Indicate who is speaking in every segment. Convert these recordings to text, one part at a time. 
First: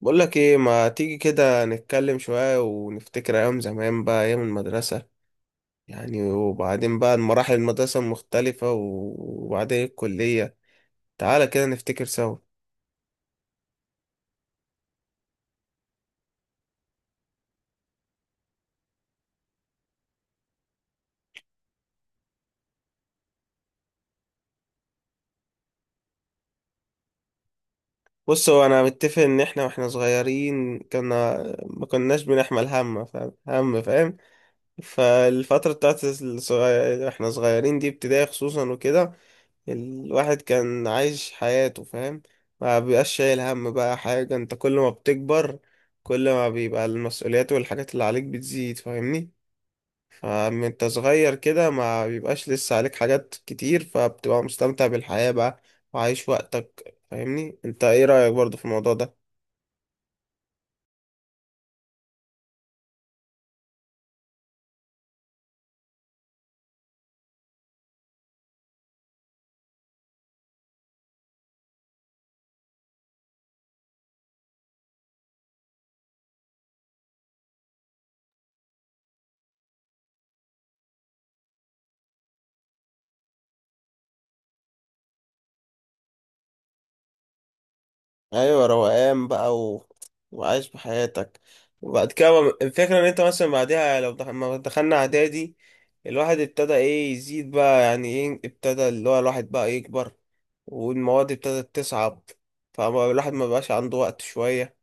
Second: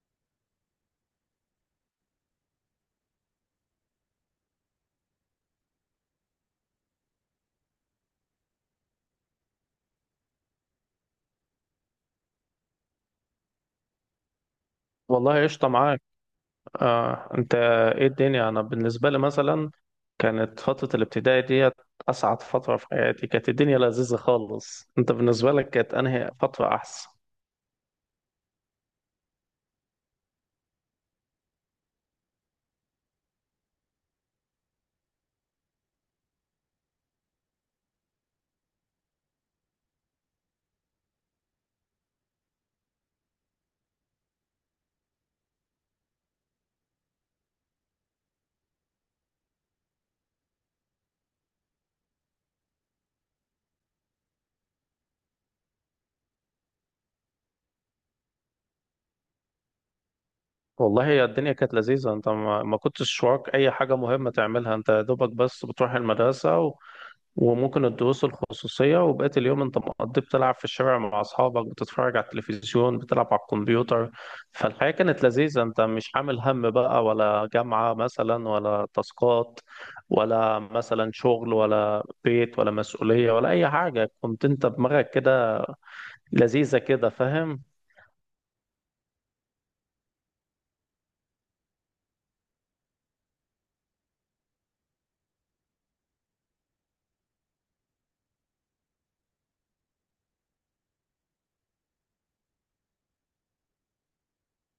Speaker 1: بقول لك ايه، ما تيجي كده نتكلم شوية ونفتكر ايام زمان بقى، ايام المدرسة يعني. وبعدين بقى مراحل المدرسة المختلفة وبعدين الكلية. تعالى كده نفتكر سوا.
Speaker 2: والله قشطة معاك. انت، ايه الدنيا. انا بالنسبة لي مثلا كانت فترة الابتدائي ديت اسعد فترة في حياتي. كانت الدنيا لذيذة خالص. انت بالنسبة لك كانت انهي فترة احسن؟
Speaker 1: بص هو انا متفق ان احنا واحنا صغيرين كنا ما كناش بنحمل هم، فاهم؟ هم، فاهم؟ فالفترة بتاعت الصغير احنا صغيرين دي، ابتدائي خصوصا وكده، الواحد كان عايش حياته، فاهم. ما بيبقاش شايل هم بقى حاجة. انت كل ما بتكبر، كل ما بيبقى المسؤوليات والحاجات اللي عليك بتزيد، فاهمني. فمن انت صغير كده ما بيبقاش لسه عليك حاجات كتير، فبتبقى مستمتع بالحياة بقى وعايش وقتك، فاهمني. انت ايه رأيك برضو في الموضوع ده؟
Speaker 2: والله هي الدنيا كانت لذيذة. انت ما كنتش وراك اي حاجة مهمة تعملها، انت يا دوبك بس بتروح المدرسة وممكن الدروس الخصوصية، وبقية اليوم انت مقضي بتلعب في الشارع مع أصحابك، بتتفرج على التلفزيون، بتلعب على الكمبيوتر. فالحياة كانت لذيذة، انت مش عامل هم بقى، ولا جامعة مثلا، ولا تاسكات، ولا مثلا شغل، ولا بيت، ولا مسؤولية، ولا أي حاجة. كنت انت دماغك كده لذيذة كده، فاهم؟
Speaker 1: ايوه، روقان بقى وعايش بحياتك. وبعد كده الفكره ان انت مثلا بعدها، لو ما دخلنا اعدادي الواحد ابتدى ايه يزيد بقى، يعني ايه، ابتدى اللي هو الواحد بقى يكبر، والمواد ابتدت تصعب، فالواحد ما بقاش عنده وقت شويه.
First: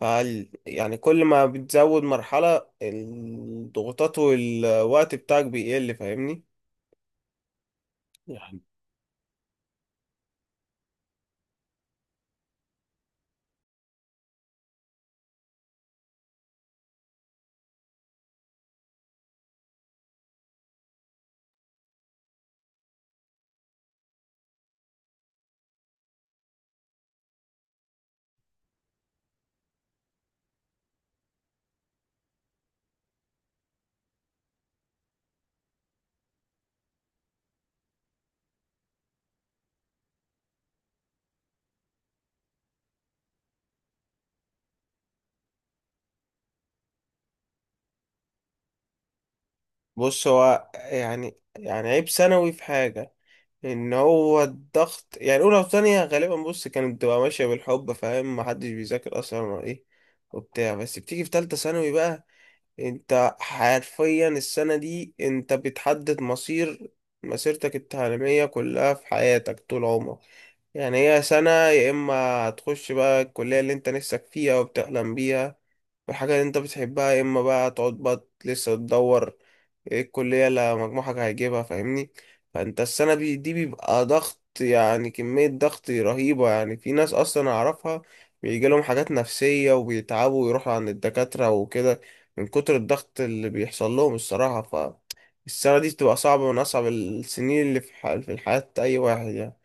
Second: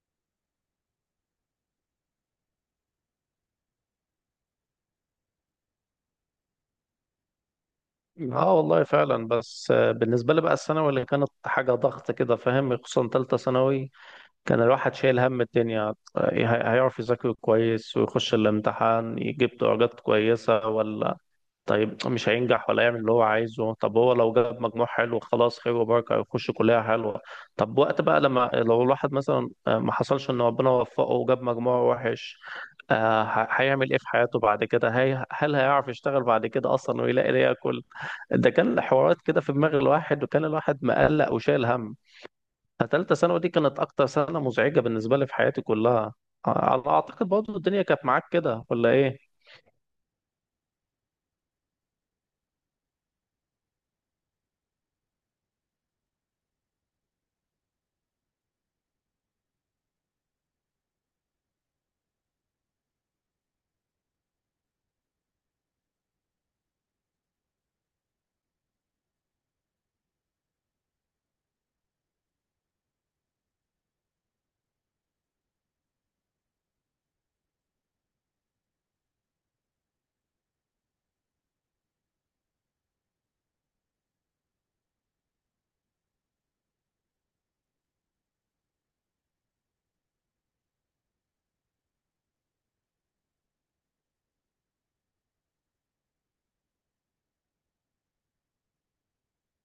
Speaker 1: يعني كل ما بتزود مرحله، الضغوطات والوقت بتاعك بيقل، فاهمني.
Speaker 2: اه
Speaker 1: يعني.
Speaker 2: والله فعلا. بس بالنسبة لي بقى الثانوي اللي كانت حاجة ضغط كده، فاهم، خصوصا تالتة ثانوي. كان الواحد شايل هم الدنيا، إيه، هيعرف يذاكر كويس ويخش الامتحان يجيب درجات كويسة ولا طيب مش هينجح، ولا يعمل اللي هو عايزه. طب هو لو جاب مجموع حلو خلاص، خير وبركة، يخش كلية حلوة. طب وقت بقى لما لو الواحد مثلا، ما حصلش ان ربنا وفقه وجاب مجموع وحش، هيعمل ايه في حياته بعد كده؟ هي هل هيعرف يشتغل بعد كده اصلا ويلاقي ليه ياكل؟ ده كان حوارات كده في دماغ الواحد، وكان الواحد مقلق وشايل هم. تالتة ثانوي دي كانت أكتر سنة مزعجة بالنسبة لي في حياتي كلها. على أعتقد برضه الدنيا كانت معاك كده ولا إيه؟
Speaker 1: بص هو يعني عيب ثانوي في حاجه، ان هو الضغط. يعني اولى وثانيه غالبا بص كانت بتبقى ماشيه بالحب، فاهم، محدش بيذاكر اصلا ولا ايه وبتاع. بس بتيجي في ثالثه ثانوي بقى، انت حرفيا السنه دي انت بتحدد مصير مسيرتك التعليميه كلها في حياتك طول عمرك. يعني هي سنه، يا اما هتخش بقى الكليه اللي انت نفسك فيها وبتحلم بيها والحاجه اللي انت بتحبها، يا اما بقى تقعد بقى لسه تدور ايه الكلية اللي مجموعك هيجيبها، فاهمني. فانت السنة دي بيبقى ضغط، يعني كمية ضغط رهيبة. يعني في ناس اصلا اعرفها بيجيلهم حاجات نفسية وبيتعبوا ويروحوا عند الدكاترة وكده من كتر الضغط اللي بيحصل لهم الصراحة. ف، السنة دي بتبقى صعبة، من أصعب السنين اللي في في الحياة أي واحد يعني.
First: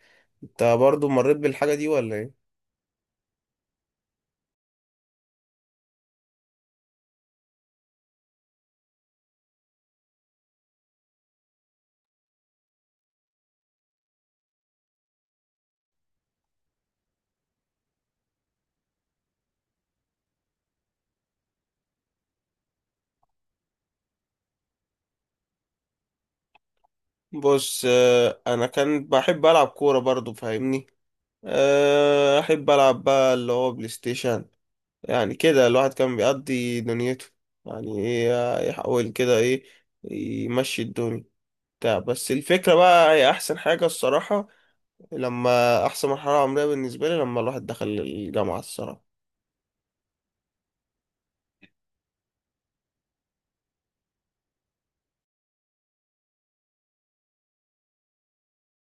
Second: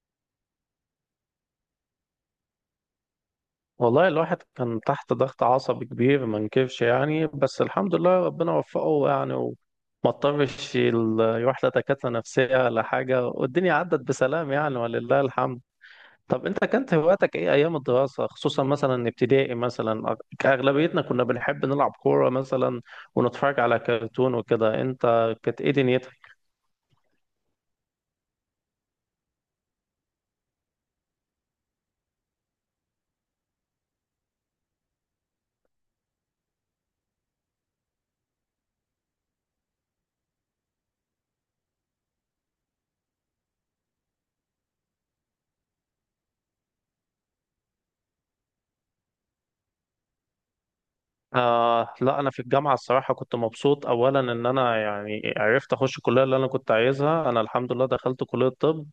Speaker 1: أنت برضو مريت بالحاجة دي ولا إيه؟
Speaker 2: والله الواحد كان تحت ضغط عصبي كبير ما انكرش يعني، بس الحمد لله ربنا وفقه يعني، وما اضطرش يروح لدكاترة نفسية ولا حاجة، والدنيا عدت بسلام يعني، ولله الحمد. طب أنت كانت هواياتك إيه أيام الدراسة، خصوصا مثلا ابتدائي مثلا؟ أغلبيتنا كنا بنحب نلعب كورة مثلا، ونتفرج على كرتون وكده. أنت كانت إيه دنيتك؟
Speaker 1: بص، أنا كان بحب ألعب كورة برضو، فاهمني. أحب ألعب بقى اللي هو بلاي ستيشن. يعني كده الواحد كان بيقضي دنيته، يعني ايه، يحاول كده ايه، يمشي الدنيا بتاع بس الفكرة بقى، هي أحسن حاجة الصراحة، لما، أحسن مرحلة عمرية بالنسبة لي، لما الواحد دخل الجامعة الصراحة.
Speaker 2: آه، لا أنا في الجامعة الصراحة كنت مبسوط، أولا إن أنا يعني عرفت أخش الكلية اللي أنا كنت عايزها. أنا الحمد لله دخلت كلية طب،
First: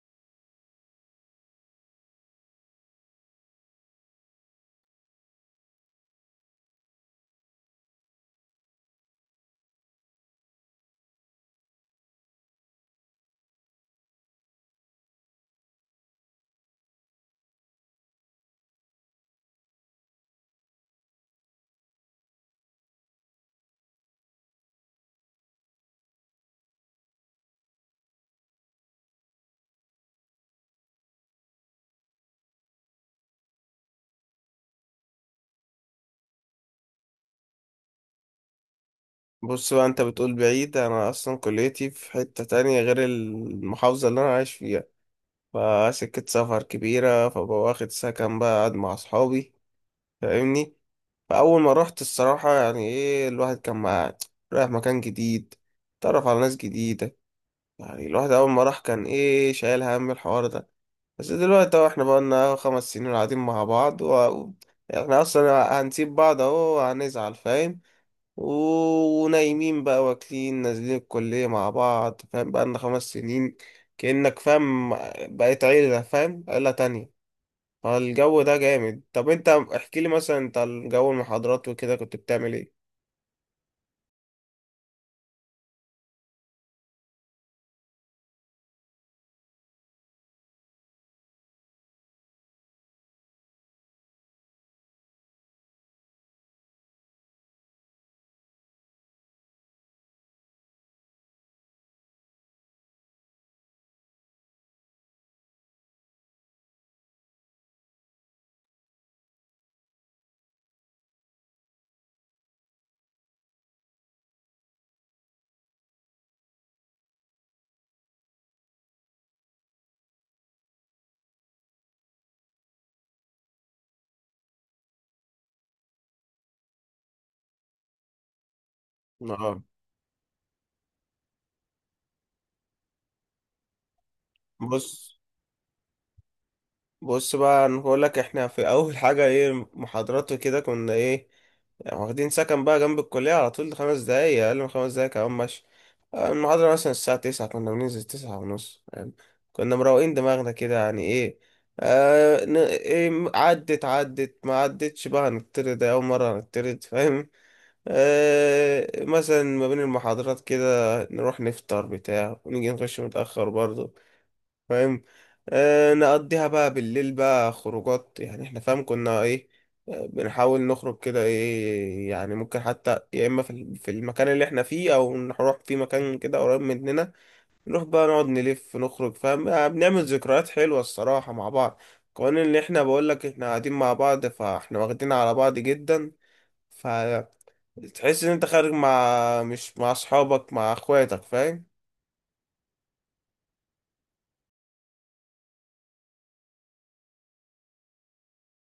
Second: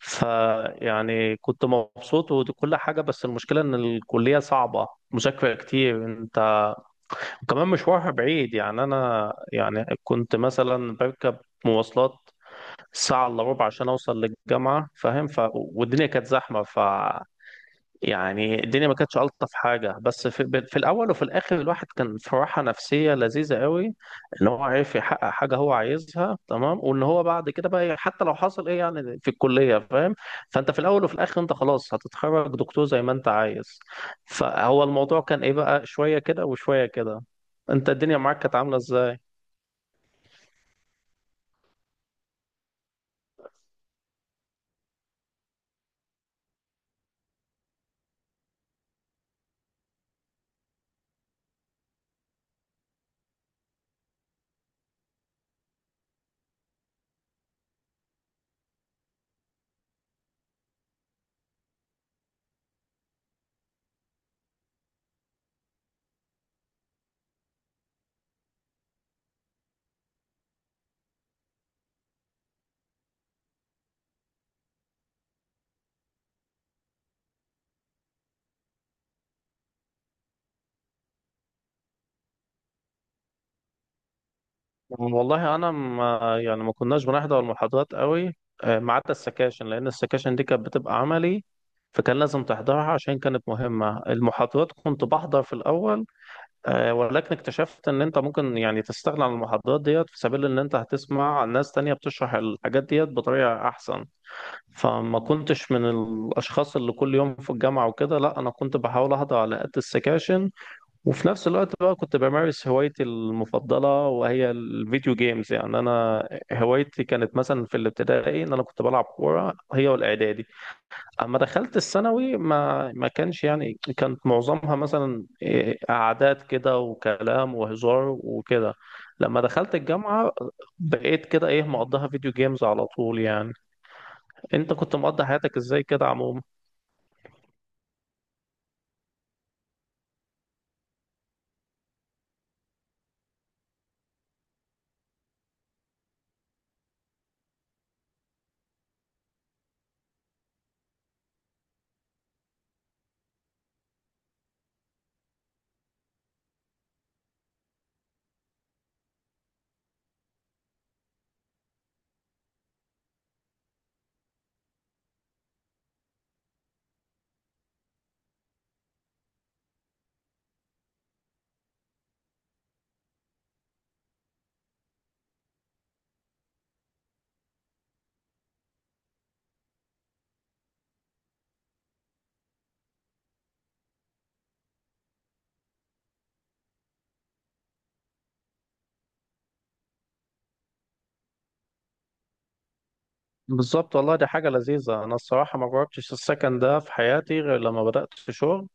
Speaker 2: فيعني كنت مبسوط وكل حاجة. بس المشكلة إن الكلية صعبة، مذاكرة كتير أنت، وكمان مشوارها بعيد. يعني أنا يعني كنت مثلا بركب مواصلات ساعة إلا ربع عشان أوصل للجامعة، فاهم. ف... والدنيا كانت زحمة، ف يعني الدنيا ما كانتش ألطف حاجة. بس في الأول وفي الآخر الواحد كان في راحة نفسية لذيذة قوي، إن هو عرف يحقق حاجة هو عايزها تمام، وإن هو بعد كده بقى، إيه، حتى لو حصل إيه يعني في الكلية، فاهم، فأنت في الأول وفي الآخر أنت خلاص هتتخرج دكتور زي ما أنت عايز. فهو الموضوع كان، إيه، بقى شوية كده وشوية كده. أنت الدنيا معاك كانت عاملة إزاي؟
Speaker 1: بص بقى أنت بتقول بعيد، أنا أصلا كليتي في حتة تانية غير المحافظة اللي أنا عايش فيها، فسكة سفر كبيرة، فبقى واخد سكن بقى قاعد مع أصحابي، فاهمني. فأول ما رحت الصراحة، يعني إيه، الواحد كان مع، رايح مكان جديد، اتعرف على ناس جديدة. يعني الواحد أول ما راح كان إيه، شايل هم الحوار ده. بس دلوقتي أهو إحنا بقالنا 5 سنين قاعدين مع بعض إحنا أصلا هنسيب بعض أهو؟ هنزعل، فاهم، ونايمين بقى واكلين نازلين الكلية مع بعض، فاهم، بقالنا 5 سنين، كأنك فاهم، بقيت عيلة، فاهم، عيلة تانية. فالجو ده جامد. طب انت احكي لي مثلا، انت الجو، المحاضرات وكده، كنت بتعمل ايه؟
Speaker 2: والله انا ما يعني ما كناش بنحضر المحاضرات قوي، ما عدا السكاشن، لان السكاشن دي كانت بتبقى عملي، فكان لازم تحضرها عشان كانت مهمة. المحاضرات كنت بحضر في الاول، ولكن اكتشفت ان انت ممكن يعني تستغنى عن المحاضرات ديت في سبيل ان انت هتسمع ناس تانية بتشرح الحاجات ديت بطريقة احسن. فما كنتش من الاشخاص اللي كل يوم في الجامعة وكده، لا انا كنت بحاول احضر على قد السكاشن. وفي نفس الوقت بقى كنت بمارس هوايتي المفضلة، وهي الفيديو جيمز. يعني أنا هوايتي كانت مثلا في الابتدائي إن أنا كنت بلعب كورة، هي والإعدادي. أما دخلت الثانوي ما كانش يعني، كانت معظمها مثلا، إيه، قعدات كده وكلام وهزار وكده. لما
Speaker 1: اه.
Speaker 2: دخلت الجامعة بقيت كده، إيه، مقضيها فيديو جيمز على طول يعني. أنت كنت
Speaker 1: بص
Speaker 2: مقضي حياتك إزاي كده عموما؟
Speaker 1: بص بقى انا بقول لك، احنا في اول حاجه ايه، محاضرات وكده كنا ايه، يعني واخدين سكن بقى جنب الكليه على طول، 5 دقايق، اقل من 5 دقايق كمان، ماشي. المحاضره مثلا الساعه 9 كنا بننزل 9 ونص يعني. كنا مروقين دماغنا كده، يعني ايه. إيه، عدت ما عدتش بقى، هنطرد، أول مرة هنطرد، فاهم. مثلا ما بين المحاضرات كده نروح نفطر بتاع، ونيجي نخش متأخر برضه، فاهم. نقضيها بقى بالليل بقى خروجات، يعني احنا فاهم كنا ايه. بنحاول نخرج كده ايه، يعني ممكن حتى يا اما في في المكان اللي احنا فيه او نروح في مكان كده قريب مننا. نروح بقى نقعد نلف نخرج، فاهم. بنعمل ذكريات حلوة الصراحة مع بعض. كمان اللي احنا بقول لك، احنا قاعدين مع بعض، فاحنا واخدين على بعض جدا. فتحس ان انت خارج مش مع اصحابك، مع اخواتك، فاهم.
Speaker 2: بالظبط والله، دي حاجة لذيذة. أنا الصراحة ما جربتش السكن ده في حياتي غير لما بدأت في شغل،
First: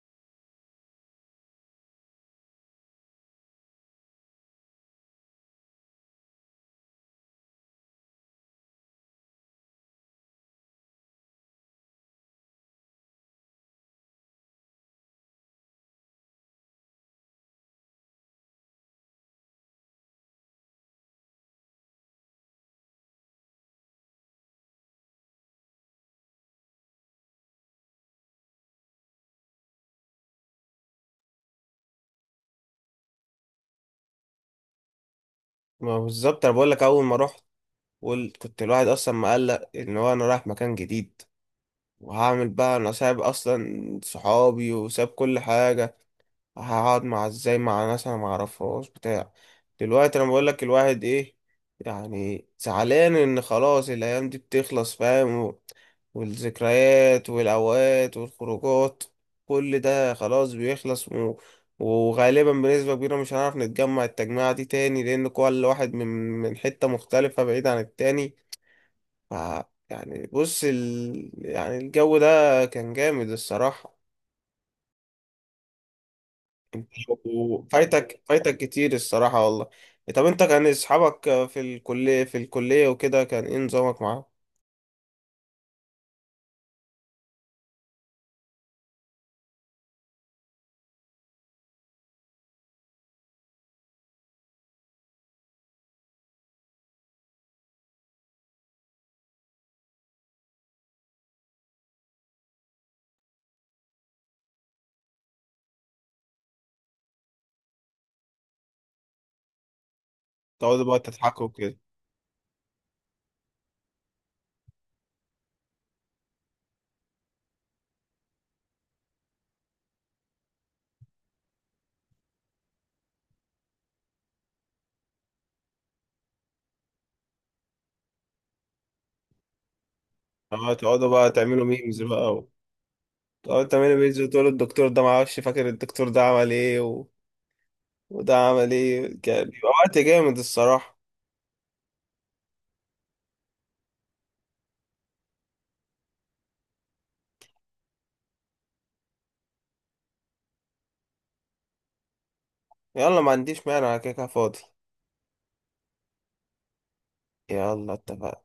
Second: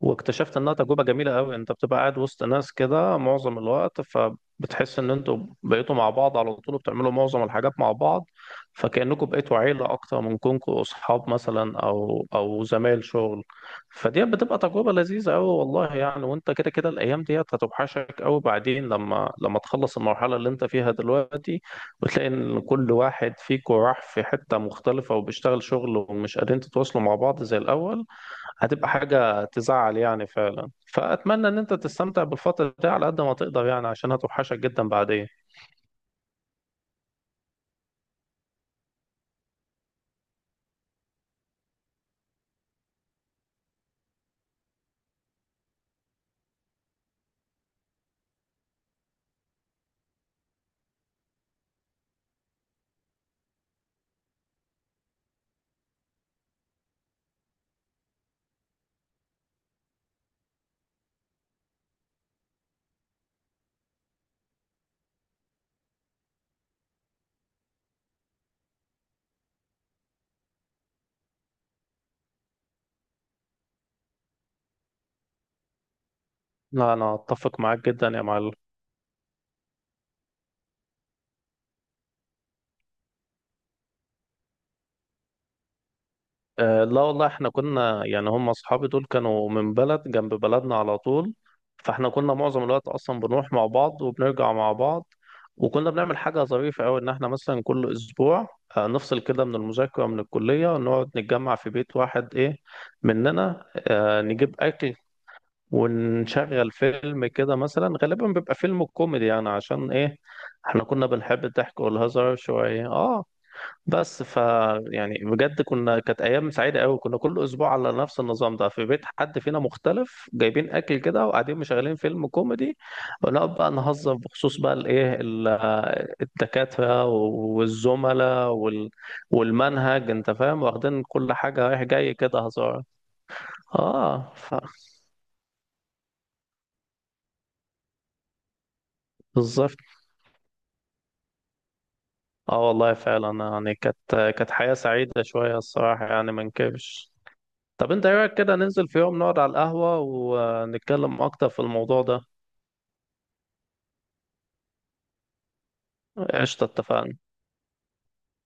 Speaker 2: واكتشفت انها تجربه جميله قوي. انت بتبقى قاعد وسط ناس كده معظم الوقت، فبتحس ان انتوا بقيتوا مع بعض على طول، وبتعملوا معظم الحاجات مع بعض، فكأنكم بقيتوا عيله اكتر من كونكم اصحاب مثلا، او زمايل شغل. فدي بتبقى تجربه لذيذه قوي والله يعني. وانت كده كده الايام ديت هتوحشك قوي بعدين، لما تخلص المرحله اللي انت فيها دلوقتي، وتلاقي ان كل واحد فيكم راح في حته مختلفه وبيشتغل شغل ومش قادرين تتواصلوا مع بعض زي الاول. هتبقى حاجة تزعل يعني فعلا. فأتمنى إن أنت تستمتع بالفترة دي على قد ما تقدر يعني، عشان هتوحشك جدا بعدين.
Speaker 1: ما بالظبط، انا بقول لك، اول ما رحت كنت الواحد اصلا مقلق ان هو انا رايح مكان جديد، وهعمل بقى، انا سايب اصلا صحابي وساب كل حاجه، هقعد مع، ازاي مع ناس انا معرفهاش بتاع. دلوقتي انا بقول لك الواحد ايه، يعني زعلان ان خلاص الايام دي بتخلص، فاهم، والذكريات والاوقات والخروجات، كل ده خلاص بيخلص وغالبا بنسبة كبيرة مش هنعرف نتجمع التجميعة دي تاني، لأن كل واحد من حتة مختلفة بعيد عن التاني. ف، يعني بص يعني الجو ده كان جامد الصراحة.
Speaker 2: لا أنا أتفق معاك جدا يا
Speaker 1: وفايتك،
Speaker 2: معلم.
Speaker 1: فايتك كتير الصراحة والله. طب انت كان اصحابك في الكلية وكده، كان ايه نظامك معاهم؟
Speaker 2: أه لا والله، إحنا كنا يعني، هم أصحابي دول كانوا من بلد جنب بلدنا على طول، فإحنا كنا معظم الوقت أصلا بنروح مع بعض وبنرجع مع بعض. وكنا بنعمل حاجة ظريفة أوي، إن إحنا مثلا كل أسبوع نفصل كده من المذاكرة، من الكلية، ونقعد نتجمع في بيت واحد، إيه، مننا، نجيب أكل، ونشغل فيلم كده مثلا، غالبا بيبقى فيلم كوميدي يعني، عشان ايه، احنا
Speaker 1: تقعدوا بقى
Speaker 2: كنا بنحب
Speaker 1: تضحكوا كده.
Speaker 2: الضحك والهزار شوية. اه، بس ف، يعني بجد كنا، كانت ايام سعيدة قوي. كنا كل اسبوع على نفس النظام ده، في بيت حد فينا مختلف، جايبين اكل كده وقاعدين مشغلين فيلم كوميدي، ونقعد بقى نهزر بخصوص بقى الدكاترة والزملاء، وال... والمنهج، انت فاهم، واخدين
Speaker 1: تقعدوا بقى
Speaker 2: كل
Speaker 1: تعملوا
Speaker 2: حاجة رايح
Speaker 1: ميمز
Speaker 2: جاي
Speaker 1: بقى
Speaker 2: كده هزار.
Speaker 1: تقعدوا تعملوا ميمز،
Speaker 2: اه
Speaker 1: وتقولوا
Speaker 2: ف،
Speaker 1: الدكتور ده، معرفش، فاكر الدكتور ده عمل ايه وده عمل ايه. كان بيبقى
Speaker 2: بالظبط.
Speaker 1: وقت جامد الصراحة.
Speaker 2: اه والله فعلا يعني، كانت حياة سعيدة شوية الصراحة يعني، ما نكبش. طب انت ايه رأيك كده ننزل في يوم نقعد على القهوة ونتكلم اكتر في الموضوع ده؟
Speaker 1: يلا، ما عنديش مانع، أنا كده كده فاضي.
Speaker 2: قشطة، اتفقنا.
Speaker 1: يلا اتفقنا.